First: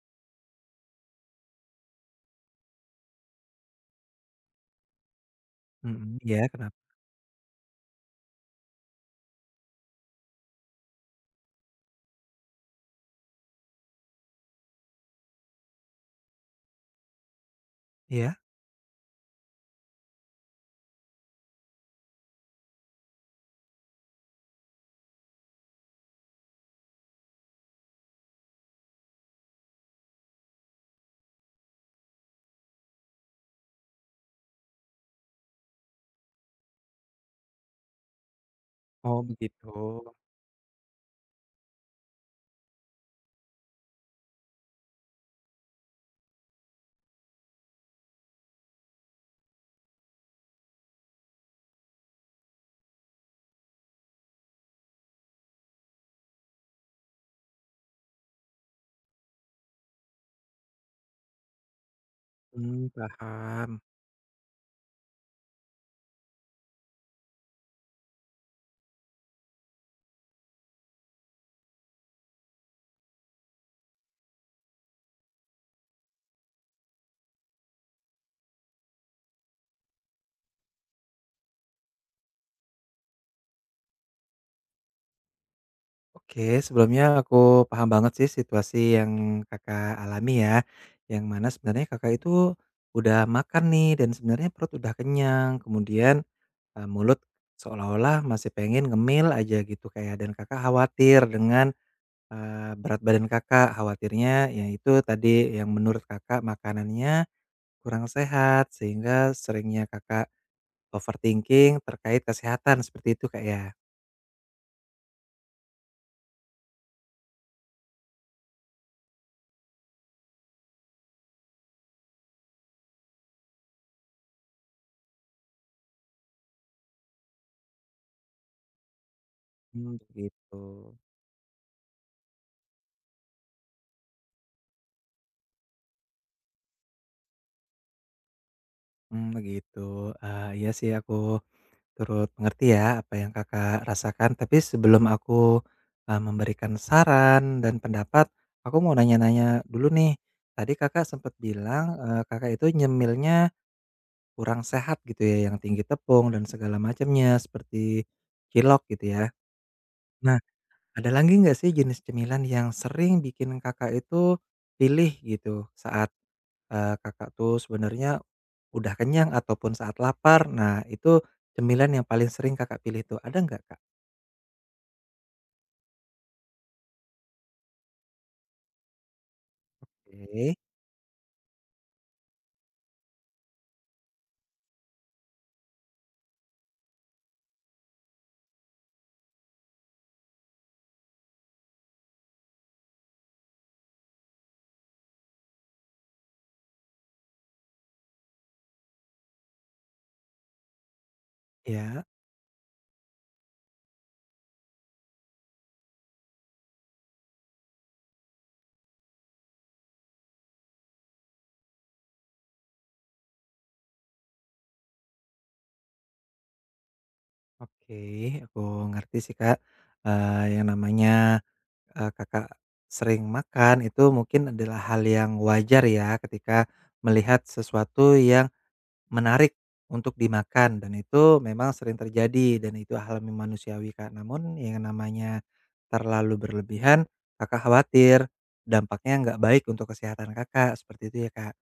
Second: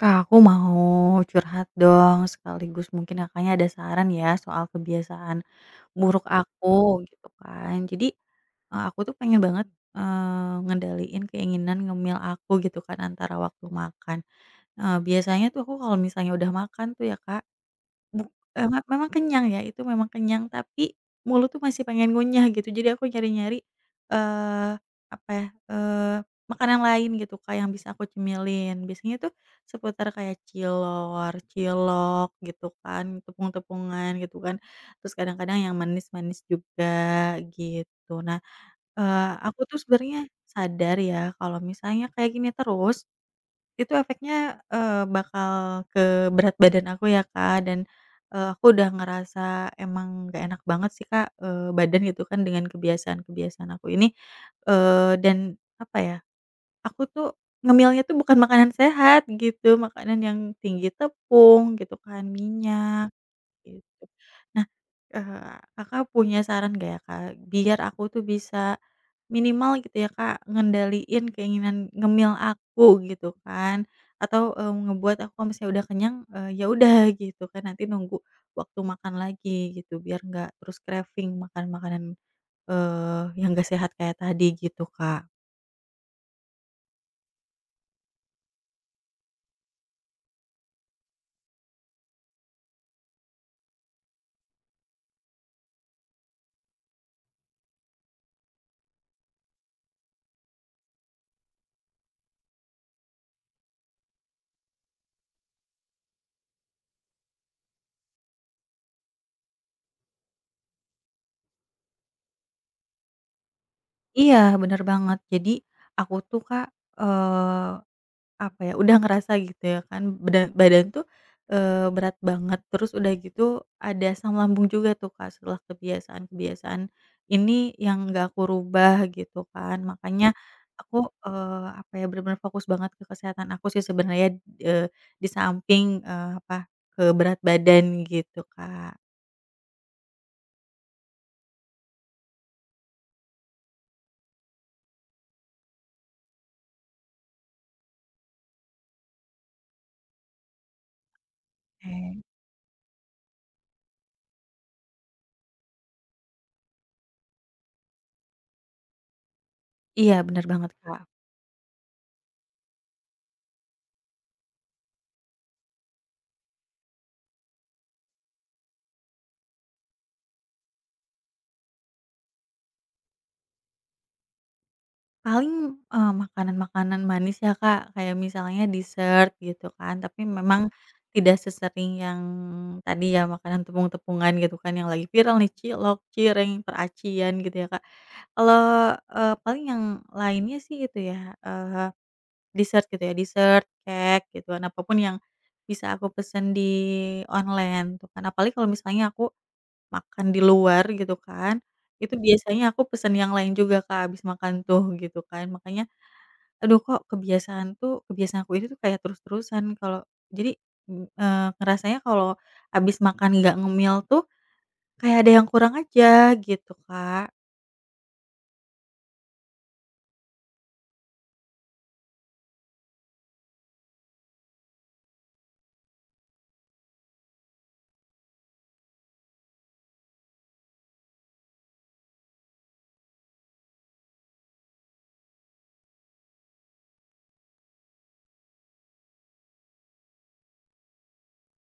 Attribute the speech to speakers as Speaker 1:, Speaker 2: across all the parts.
Speaker 1: Kak, aku mau curhat dong, sekaligus mungkin Kakaknya ada saran ya soal kebiasaan
Speaker 2: Mhm,
Speaker 1: buruk
Speaker 2: iya,
Speaker 1: aku
Speaker 2: kenapa?
Speaker 1: gitu kan. Jadi, aku tuh pengen banget, ngendaliin keinginan ngemil aku gitu kan antara waktu makan. Biasanya tuh aku kalau misalnya udah makan tuh ya Kak, Buk
Speaker 2: Iya?
Speaker 1: eee, me memang kenyang ya, itu memang kenyang, tapi mulut tuh masih pengen ngunyah gitu. Jadi aku nyari-nyari, eee, apa ya, makanan lain gitu Kak, yang bisa aku cemilin. Biasanya tuh seputar kayak cilor, cilok gitu kan, tepung-tepungan gitu kan, terus kadang-kadang yang manis-manis juga gitu. Nah,
Speaker 2: Oh,
Speaker 1: aku
Speaker 2: begitu.
Speaker 1: tuh sebenarnya sadar ya kalau misalnya kayak gini terus itu efeknya, bakal ke berat badan aku ya, Kak, dan, aku udah ngerasa emang gak enak banget sih, Kak, badan gitu kan dengan kebiasaan-kebiasaan aku ini, dan apa ya, aku tuh ngemilnya tuh bukan makanan sehat gitu, makanan yang tinggi tepung gitu kan, minyak.
Speaker 2: Paham.
Speaker 1: Gitu. Nah, Kakak punya saran nggak ya, Kak? Biar aku tuh bisa minimal gitu ya, Kak, ngendaliin keinginan ngemil aku gitu kan, atau, ngebuat aku kalau misalnya udah kenyang, ya udah gitu kan, nanti nunggu waktu makan lagi gitu, biar nggak terus craving makan makanan, yang nggak sehat kayak tadi gitu, Kak.
Speaker 2: Oke, sebelumnya aku paham banget sih situasi yang Kakak alami ya, yang mana sebenarnya Kakak itu udah makan nih dan sebenarnya perut udah kenyang, kemudian, mulut seolah-olah masih pengen ngemil aja gitu kayak dan Kakak khawatir dengan, eee, berat badan Kakak, khawatirnya ya itu tadi yang menurut Kakak makanannya kurang sehat sehingga seringnya Kakak overthinking terkait kesehatan seperti itu, Kak, ya?
Speaker 1: Iya, bener banget. Jadi aku tuh, Kak, eee Apa ya, udah ngerasa gitu ya kan badan badan tuh, berat banget terus udah gitu ada asam lambung juga tuh Kak setelah kebiasaan-kebiasaan ini yang nggak aku rubah gitu kan
Speaker 2: Mmm,
Speaker 1: makanya
Speaker 2: begitu.
Speaker 1: aku, apa ya, benar-benar fokus banget ke kesehatan aku sih sebenarnya, eee, di samping, apa, ke berat badan gitu Kak.
Speaker 2: Begitu. Iya sih aku turut mengerti ya apa yang Kakak rasakan. Tapi sebelum aku, memberikan saran dan pendapat, aku mau nanya-nanya dulu nih. Tadi Kakak sempet bilang,
Speaker 1: Oke.
Speaker 2: Kakak itu nyemilnya kurang sehat gitu ya, yang tinggi tepung dan segala macamnya, seperti cilok gitu ya.
Speaker 1: Iya
Speaker 2: Nah,
Speaker 1: benar banget Kak.
Speaker 2: ada lagi nggak sih jenis cemilan yang sering bikin Kakak itu pilih gitu saat Kakak tuh sebenarnya udah kenyang ataupun saat lapar. Nah, itu cemilan yang paling sering Kakak pilih tuh, ada nggak, Kak?
Speaker 1: Paling, makanan-makanan manis ya, Kak, kayak misalnya dessert gitu kan, tapi
Speaker 2: Oke,
Speaker 1: memang tidak sesering yang tadi ya, makanan tepung-tepungan gitu kan yang lagi viral nih, cilok, cireng, peracian gitu ya, Kak. Kalau, paling yang lainnya sih itu ya, dessert gitu ya, dessert, cake gitu kan, apapun yang bisa aku pesen di online tuh kan. Apalagi kalau misalnya aku makan di luar gitu kan,
Speaker 2: ya,
Speaker 1: itu biasanya aku pesen yang lain juga, Kak, abis makan tuh gitu kan. Makanya Aduh kok kebiasaan aku ini tuh kayak terus-terusan kalau jadi, ngerasanya kalau abis makan nggak ngemil tuh kayak ada yang kurang aja gitu, Kak.
Speaker 2: oke, aku ngerti sih, Kak. Yang namanya, Kakak sering makan itu mungkin adalah hal yang wajar ya ketika melihat sesuatu yang menarik untuk dimakan dan itu memang sering terjadi dan itu alami manusiawi, Kak. Namun yang namanya terlalu berlebihan, Kakak khawatir dampaknya nggak baik untuk kesehatan Kakak, seperti itu ya, Kak.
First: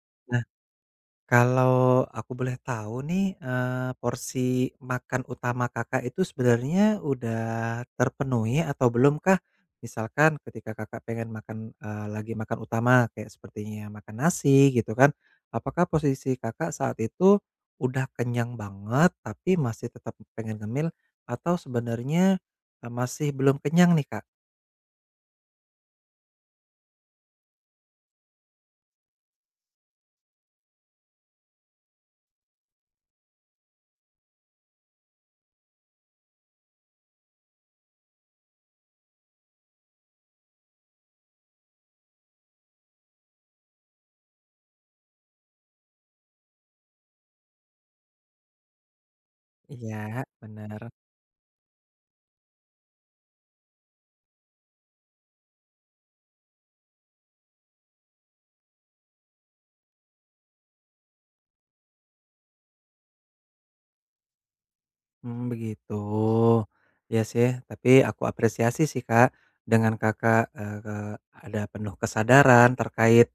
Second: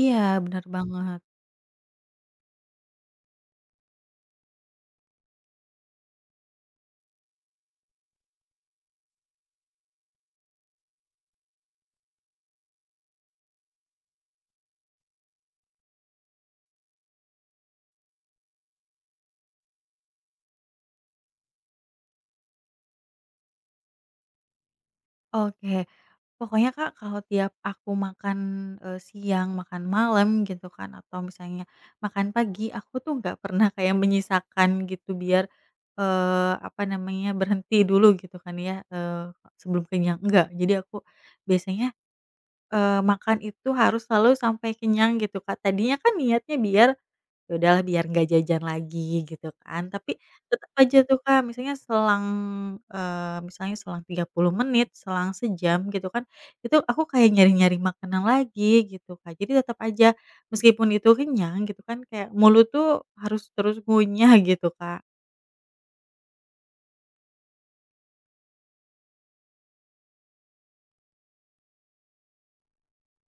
Speaker 1: Iya bener banget.
Speaker 2: Kalau aku boleh tahu nih, porsi makan utama Kakak itu sebenarnya udah terpenuhi atau belum kah? Misalkan ketika Kakak pengen makan, lagi makan utama kayak sepertinya makan nasi gitu kan, apakah posisi Kakak saat itu udah kenyang banget tapi masih tetap pengen ngemil atau sebenarnya, masih belum kenyang nih, Kak?
Speaker 1: Oke, pokoknya, Kak, kalau tiap aku makan, siang, makan malam gitu kan atau misalnya makan pagi, aku tuh nggak pernah kayak menyisakan gitu biar, apa namanya, berhenti dulu gitu kan ya, sebelum kenyang, enggak. Jadi aku biasanya makan itu harus selalu sampai kenyang gitu, Kak. Tadinya kan niatnya biar, ya udahlah biar nggak jajan lagi gitu kan,
Speaker 2: Iya,
Speaker 1: tapi tetep
Speaker 2: benar.
Speaker 1: aja tuh, Kak, misalnya selang 30 menit, selang sejam gitu kan, itu aku kayak nyari-nyari makanan lagi gitu, Kak. Jadi tetep aja meskipun itu kenyang gitu kan, kayak mulut tuh harus terus ngunyah gitu, Kak.
Speaker 2: Begitu. Ya sih, tapi aku apresiasi sih, Kak, dengan Kakak, ada penuh kesadaran terkait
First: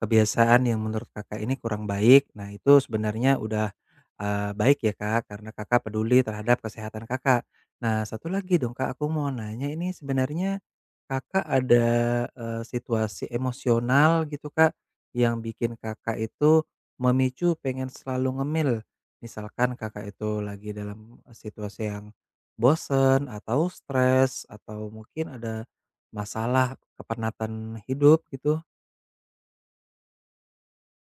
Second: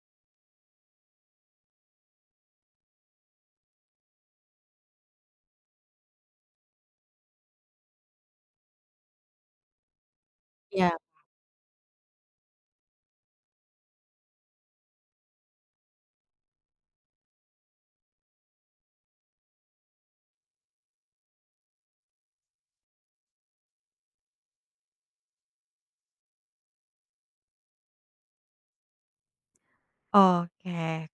Speaker 2: kebiasaan yang menurut Kakak ini kurang baik. Nah, itu sebenarnya udah, baik ya, Kak, karena Kakak peduli terhadap kesehatan Kakak. Nah, satu lagi dong, Kak, aku mau nanya ini sebenarnya
Speaker 1: Iya.
Speaker 2: Kakak ada, situasi emosional gitu, Kak, yang bikin Kakak itu memicu pengen selalu ngemil? Misalkan Kakak itu lagi dalam situasi yang bosen atau stres atau mungkin ada masalah kepenatan hidup gitu.
Speaker 1: Oke,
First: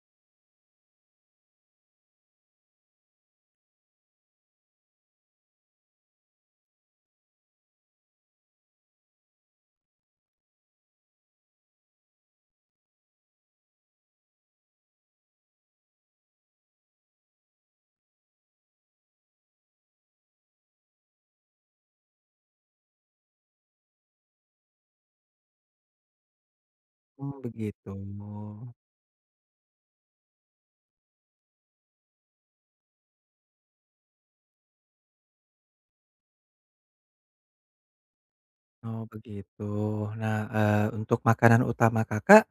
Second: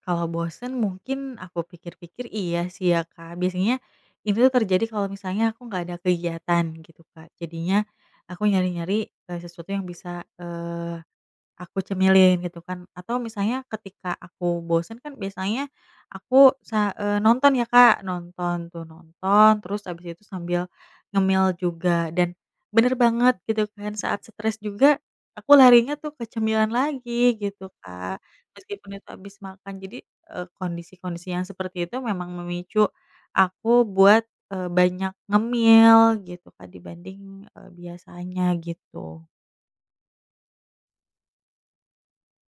Speaker 1: kalau bosen mungkin aku pikir-pikir iya sih ya, Kak. Biasanya itu tuh terjadi kalau misalnya aku nggak ada kegiatan gitu, Kak. Jadinya aku nyari-nyari, sesuatu yang bisa, aku cemilin gitu kan atau misalnya ketika aku bosen kan biasanya nonton ya Kak, nonton tuh nonton terus abis itu sambil ngemil juga dan bener banget gitu kan saat stres juga aku larinya tuh ke cemilan
Speaker 2: Oh,
Speaker 1: lagi gitu
Speaker 2: begitu.
Speaker 1: Kak,
Speaker 2: Gitu.
Speaker 1: meskipun itu abis makan jadi, kondisi-kondisi yang seperti itu memang memicu aku buat, banyak ngemil gitu Kak dibanding, biasanya
Speaker 2: Oh,
Speaker 1: gitu.
Speaker 2: begitu. Nah, untuk makanan utama Kakak,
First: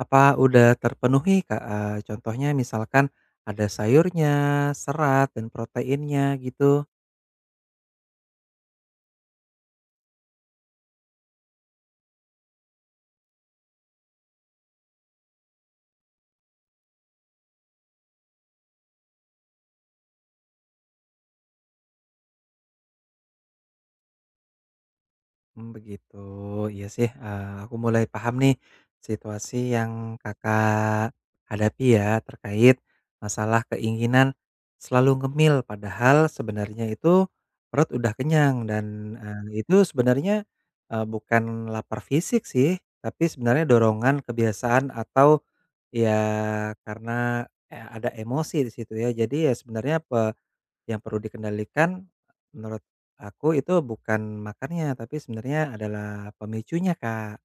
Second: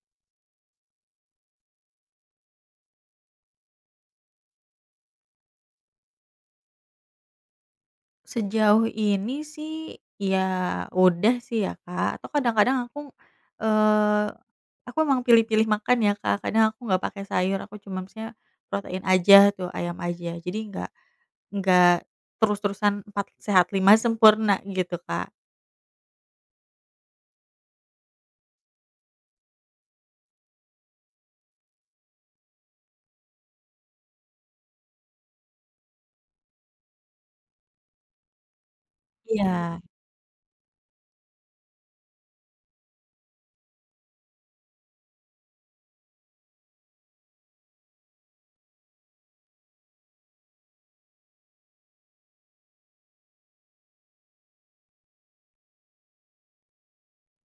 Speaker 2: apa udah terpenuhi, Kak? Contohnya misalkan ada sayurnya, serat dan proteinnya gitu.
Speaker 1: Sejauh ini sih, ya udah sih ya, Kak, atau kadang-kadang eee, aku emang pilih-pilih makan ya, Kak, kadang aku nggak pakai sayur, aku cuma misalnya protein aja tuh, ayam aja. Jadi nggak terus-terusan 4 sehat 5 sempurna gitu, Kak.
Speaker 2: Begitu. Iya sih, aku mulai paham nih situasi yang Kakak hadapi ya terkait masalah keinginan selalu ngemil padahal sebenarnya itu perut udah kenyang dan,
Speaker 1: Iya.
Speaker 2: itu sebenarnya, bukan lapar fisik sih, tapi sebenarnya dorongan kebiasaan atau ya karena, ada emosi di situ ya. Jadi ya sebenarnya yang perlu dikendalikan menurut aku itu bukan makannya, tapi sebenarnya adalah pemicunya, Kak.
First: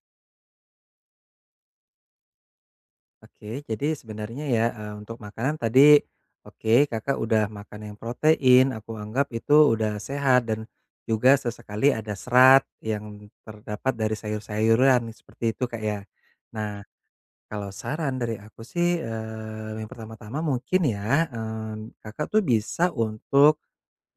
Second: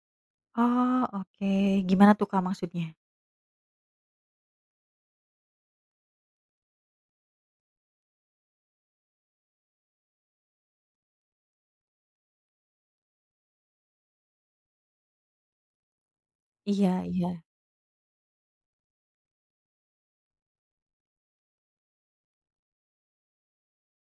Speaker 1: Oh, oke. Gimana tuh, Kak, maksudnya?
Speaker 2: Oke, jadi sebenarnya ya, untuk makanan tadi oke, Kakak udah makan yang protein, aku anggap itu udah sehat dan juga sesekali ada serat yang terdapat dari sayur-sayuran, seperti itu, Kak, ya. Nah,
Speaker 1: Iya iya.
Speaker 2: kalau saran dari aku sih, yang pertama-tama mungkin ya, Kakak tuh bisa untuk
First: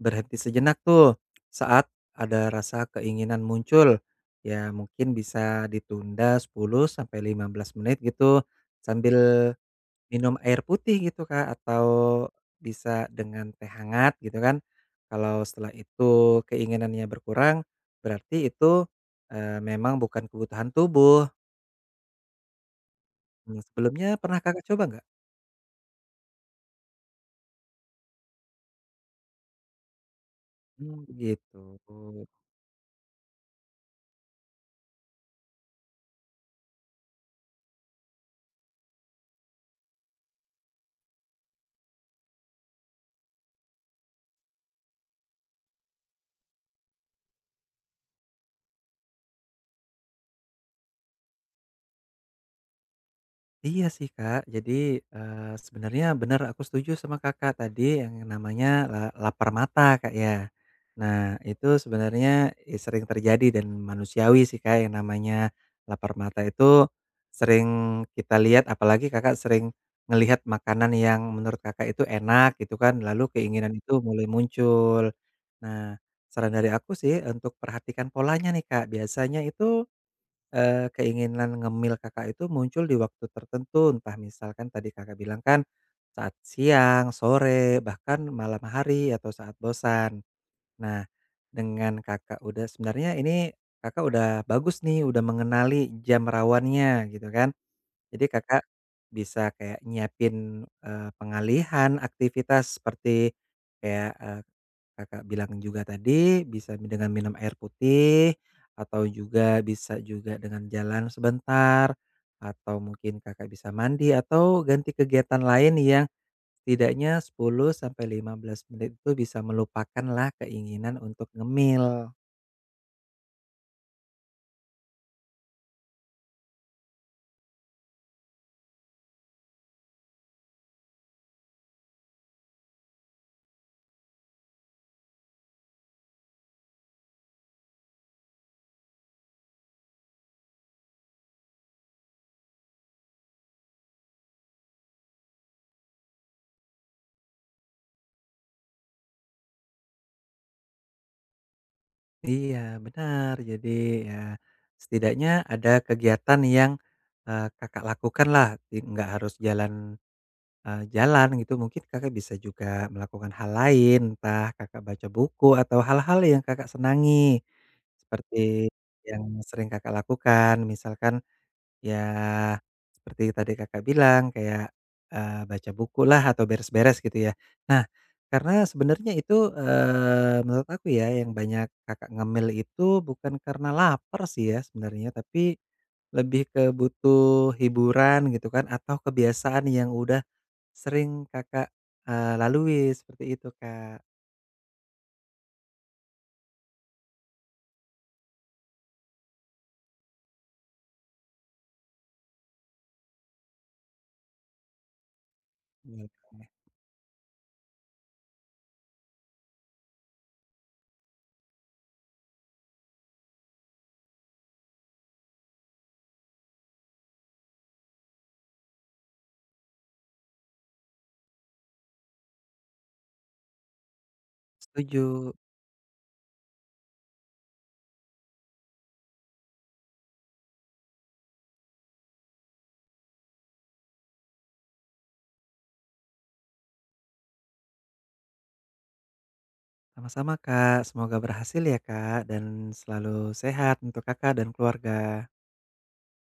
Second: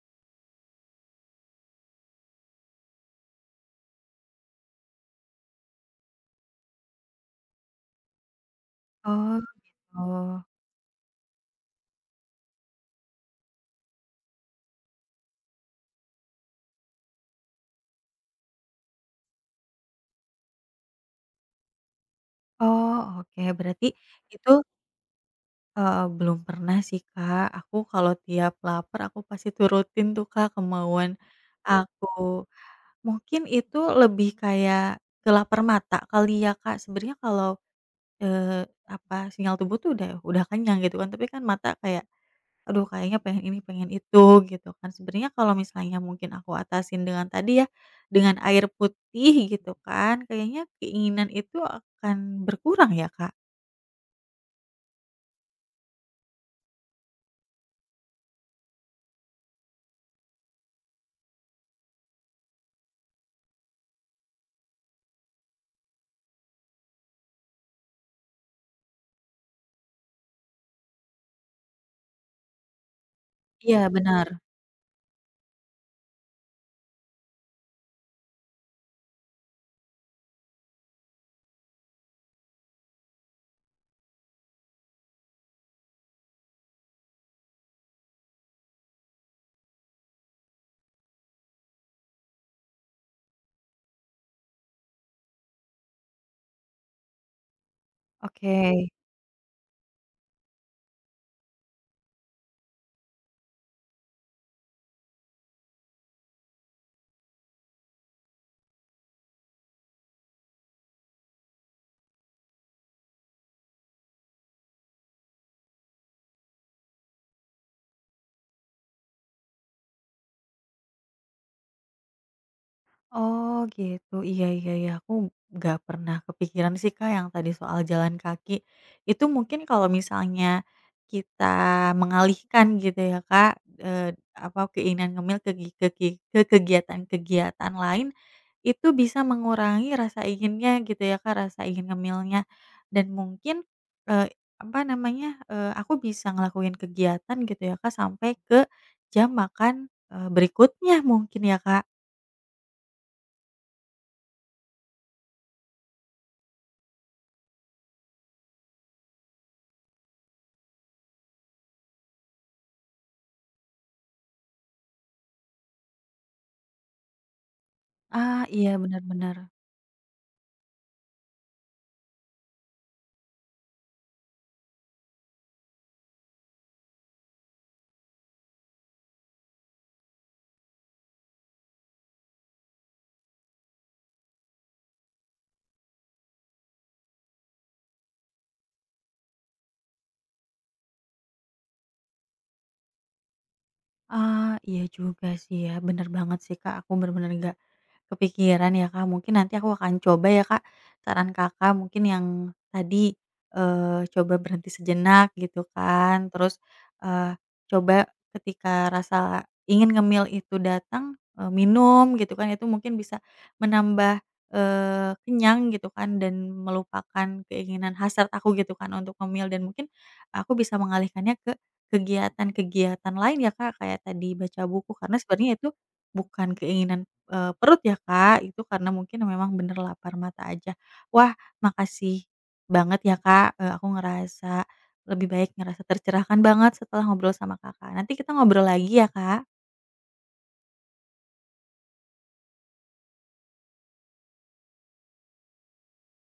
Speaker 2: berhenti sejenak tuh, saat ada rasa keinginan muncul. Ya mungkin bisa ditunda 10 sampai 15 menit gitu, sambil
Speaker 1: Oh, gitu.
Speaker 2: minum air putih gitu, Kak, atau bisa dengan teh hangat gitu kan. Kalau setelah itu keinginannya berkurang, berarti itu, memang bukan kebutuhan tubuh.
Speaker 1: Oh, oke.
Speaker 2: Sebelumnya pernah
Speaker 1: Itu
Speaker 2: Kakak coba nggak?
Speaker 1: Belum pernah sih, Kak. Aku kalau tiap lapar aku pasti turutin tuh, Kak, kemauan
Speaker 2: Begitu.
Speaker 1: aku. Mungkin itu lebih kayak ke lapar mata kali ya, Kak. Sebenarnya kalau, eee, apa, sinyal tubuh tuh udah kenyang gitu kan, tapi kan mata kayak, "Aduh kayaknya pengen ini, pengen itu," gitu kan. Sebenarnya kalau misalnya mungkin aku atasin dengan tadi ya, dengan air putih gitu kan, kayaknya keinginan itu akan berkurang ya, Kak?
Speaker 2: Iya sih Kak, jadi, sebenarnya benar aku setuju sama Kakak tadi yang namanya lapar mata Kak ya. Nah itu sebenarnya, sering terjadi dan manusiawi sih Kak yang namanya lapar mata itu sering kita lihat apalagi Kakak sering ngelihat makanan yang menurut Kakak itu enak gitu kan, lalu keinginan
Speaker 1: Iya
Speaker 2: itu
Speaker 1: benar.
Speaker 2: mulai muncul. Nah saran dari aku sih untuk perhatikan polanya nih Kak, biasanya itu keinginan ngemil Kakak itu muncul di waktu tertentu, entah misalkan tadi Kakak bilang kan, saat siang, sore, bahkan malam hari atau saat bosan. Nah, dengan Kakak udah sebenarnya ini Kakak udah bagus nih, udah mengenali jam rawannya gitu kan. Jadi Kakak
Speaker 1: Oke.
Speaker 2: bisa kayak nyiapin, pengalihan aktivitas seperti kayak, Kakak bilang juga tadi bisa dengan minum air putih atau juga bisa juga dengan jalan sebentar atau mungkin Kakak bisa mandi atau ganti kegiatan lain yang setidaknya 10 sampai 15 menit itu bisa melupakanlah keinginan untuk ngemil.
Speaker 1: Oh gitu, iya iya iya, aku nggak pernah kepikiran sih Kak yang tadi soal jalan kaki. Itu mungkin kalau misalnya kita mengalihkan gitu ya Kak, apa, keinginan ngemil ke gi ke gi ke kegiatan-kegiatan lain, itu bisa mengurangi rasa inginnya gitu ya Kak, rasa ingin ngemilnya. Dan mungkin, eee, apa namanya, aku bisa ngelakuin kegiatan gitu ya Kak sampai ke jam makan, berikutnya mungkin ya Kak?
Speaker 2: Iya benar, jadi ya setidaknya ada kegiatan yang, Kakak lakukanlah, di nggak harus jalan, jalan gitu mungkin Kakak bisa juga melakukan hal lain, entah Kakak baca buku atau hal-hal yang Kakak senangi, seperti
Speaker 1: Ah, iya
Speaker 2: yang
Speaker 1: benar-benar.
Speaker 2: sering Kakak lakukan misalkan, ya, seperti tadi Kakak bilang kayak, baca bukulah atau beres-beres gitu ya. Nah, karena sebenarnya itu, menurut aku ya yang banyak Kakak ngemil itu bukan karena lapar sih ya sebenarnya, tapi lebih ke butuh hiburan gitu kan atau kebiasaan yang udah sering Kakak, lalui seperti itu, Kak.
Speaker 1: Ah, iya juga sih ya, benar banget sih Kak, aku benar-benar nggak, kepikiran ya, Kak, mungkin nanti aku akan coba ya, Kak, saran Kakak mungkin yang tadi, coba berhenti sejenak gitu
Speaker 2: Bener,
Speaker 1: kan,
Speaker 2: Kak.
Speaker 1: terus, eee, coba ketika rasa ingin ngemil itu datang, minum gitu kan, itu mungkin bisa menambah, kenyang gitu kan dan melupakan keinginan hasrat aku gitu kan untuk ngemil dan mungkin aku bisa mengalihkannya ke kegiatan-kegiatan lain ya, Kak, kayak tadi baca buku karena
Speaker 2: Setuju.
Speaker 1: sebenarnya itu bukan keinginan perut ya, Kak, itu karena mungkin memang bener lapar mata aja. Wah, makasih banget ya, Kak, aku ngerasa lebih baik, ngerasa tercerahkan banget setelah ngobrol sama Kakak. Nanti kita ngobrol lagi ya, Kak.
Speaker 2: Sama-sama, Kak. Semoga berhasil ya, Kak, dan selalu sehat untuk Kakak dan keluarga.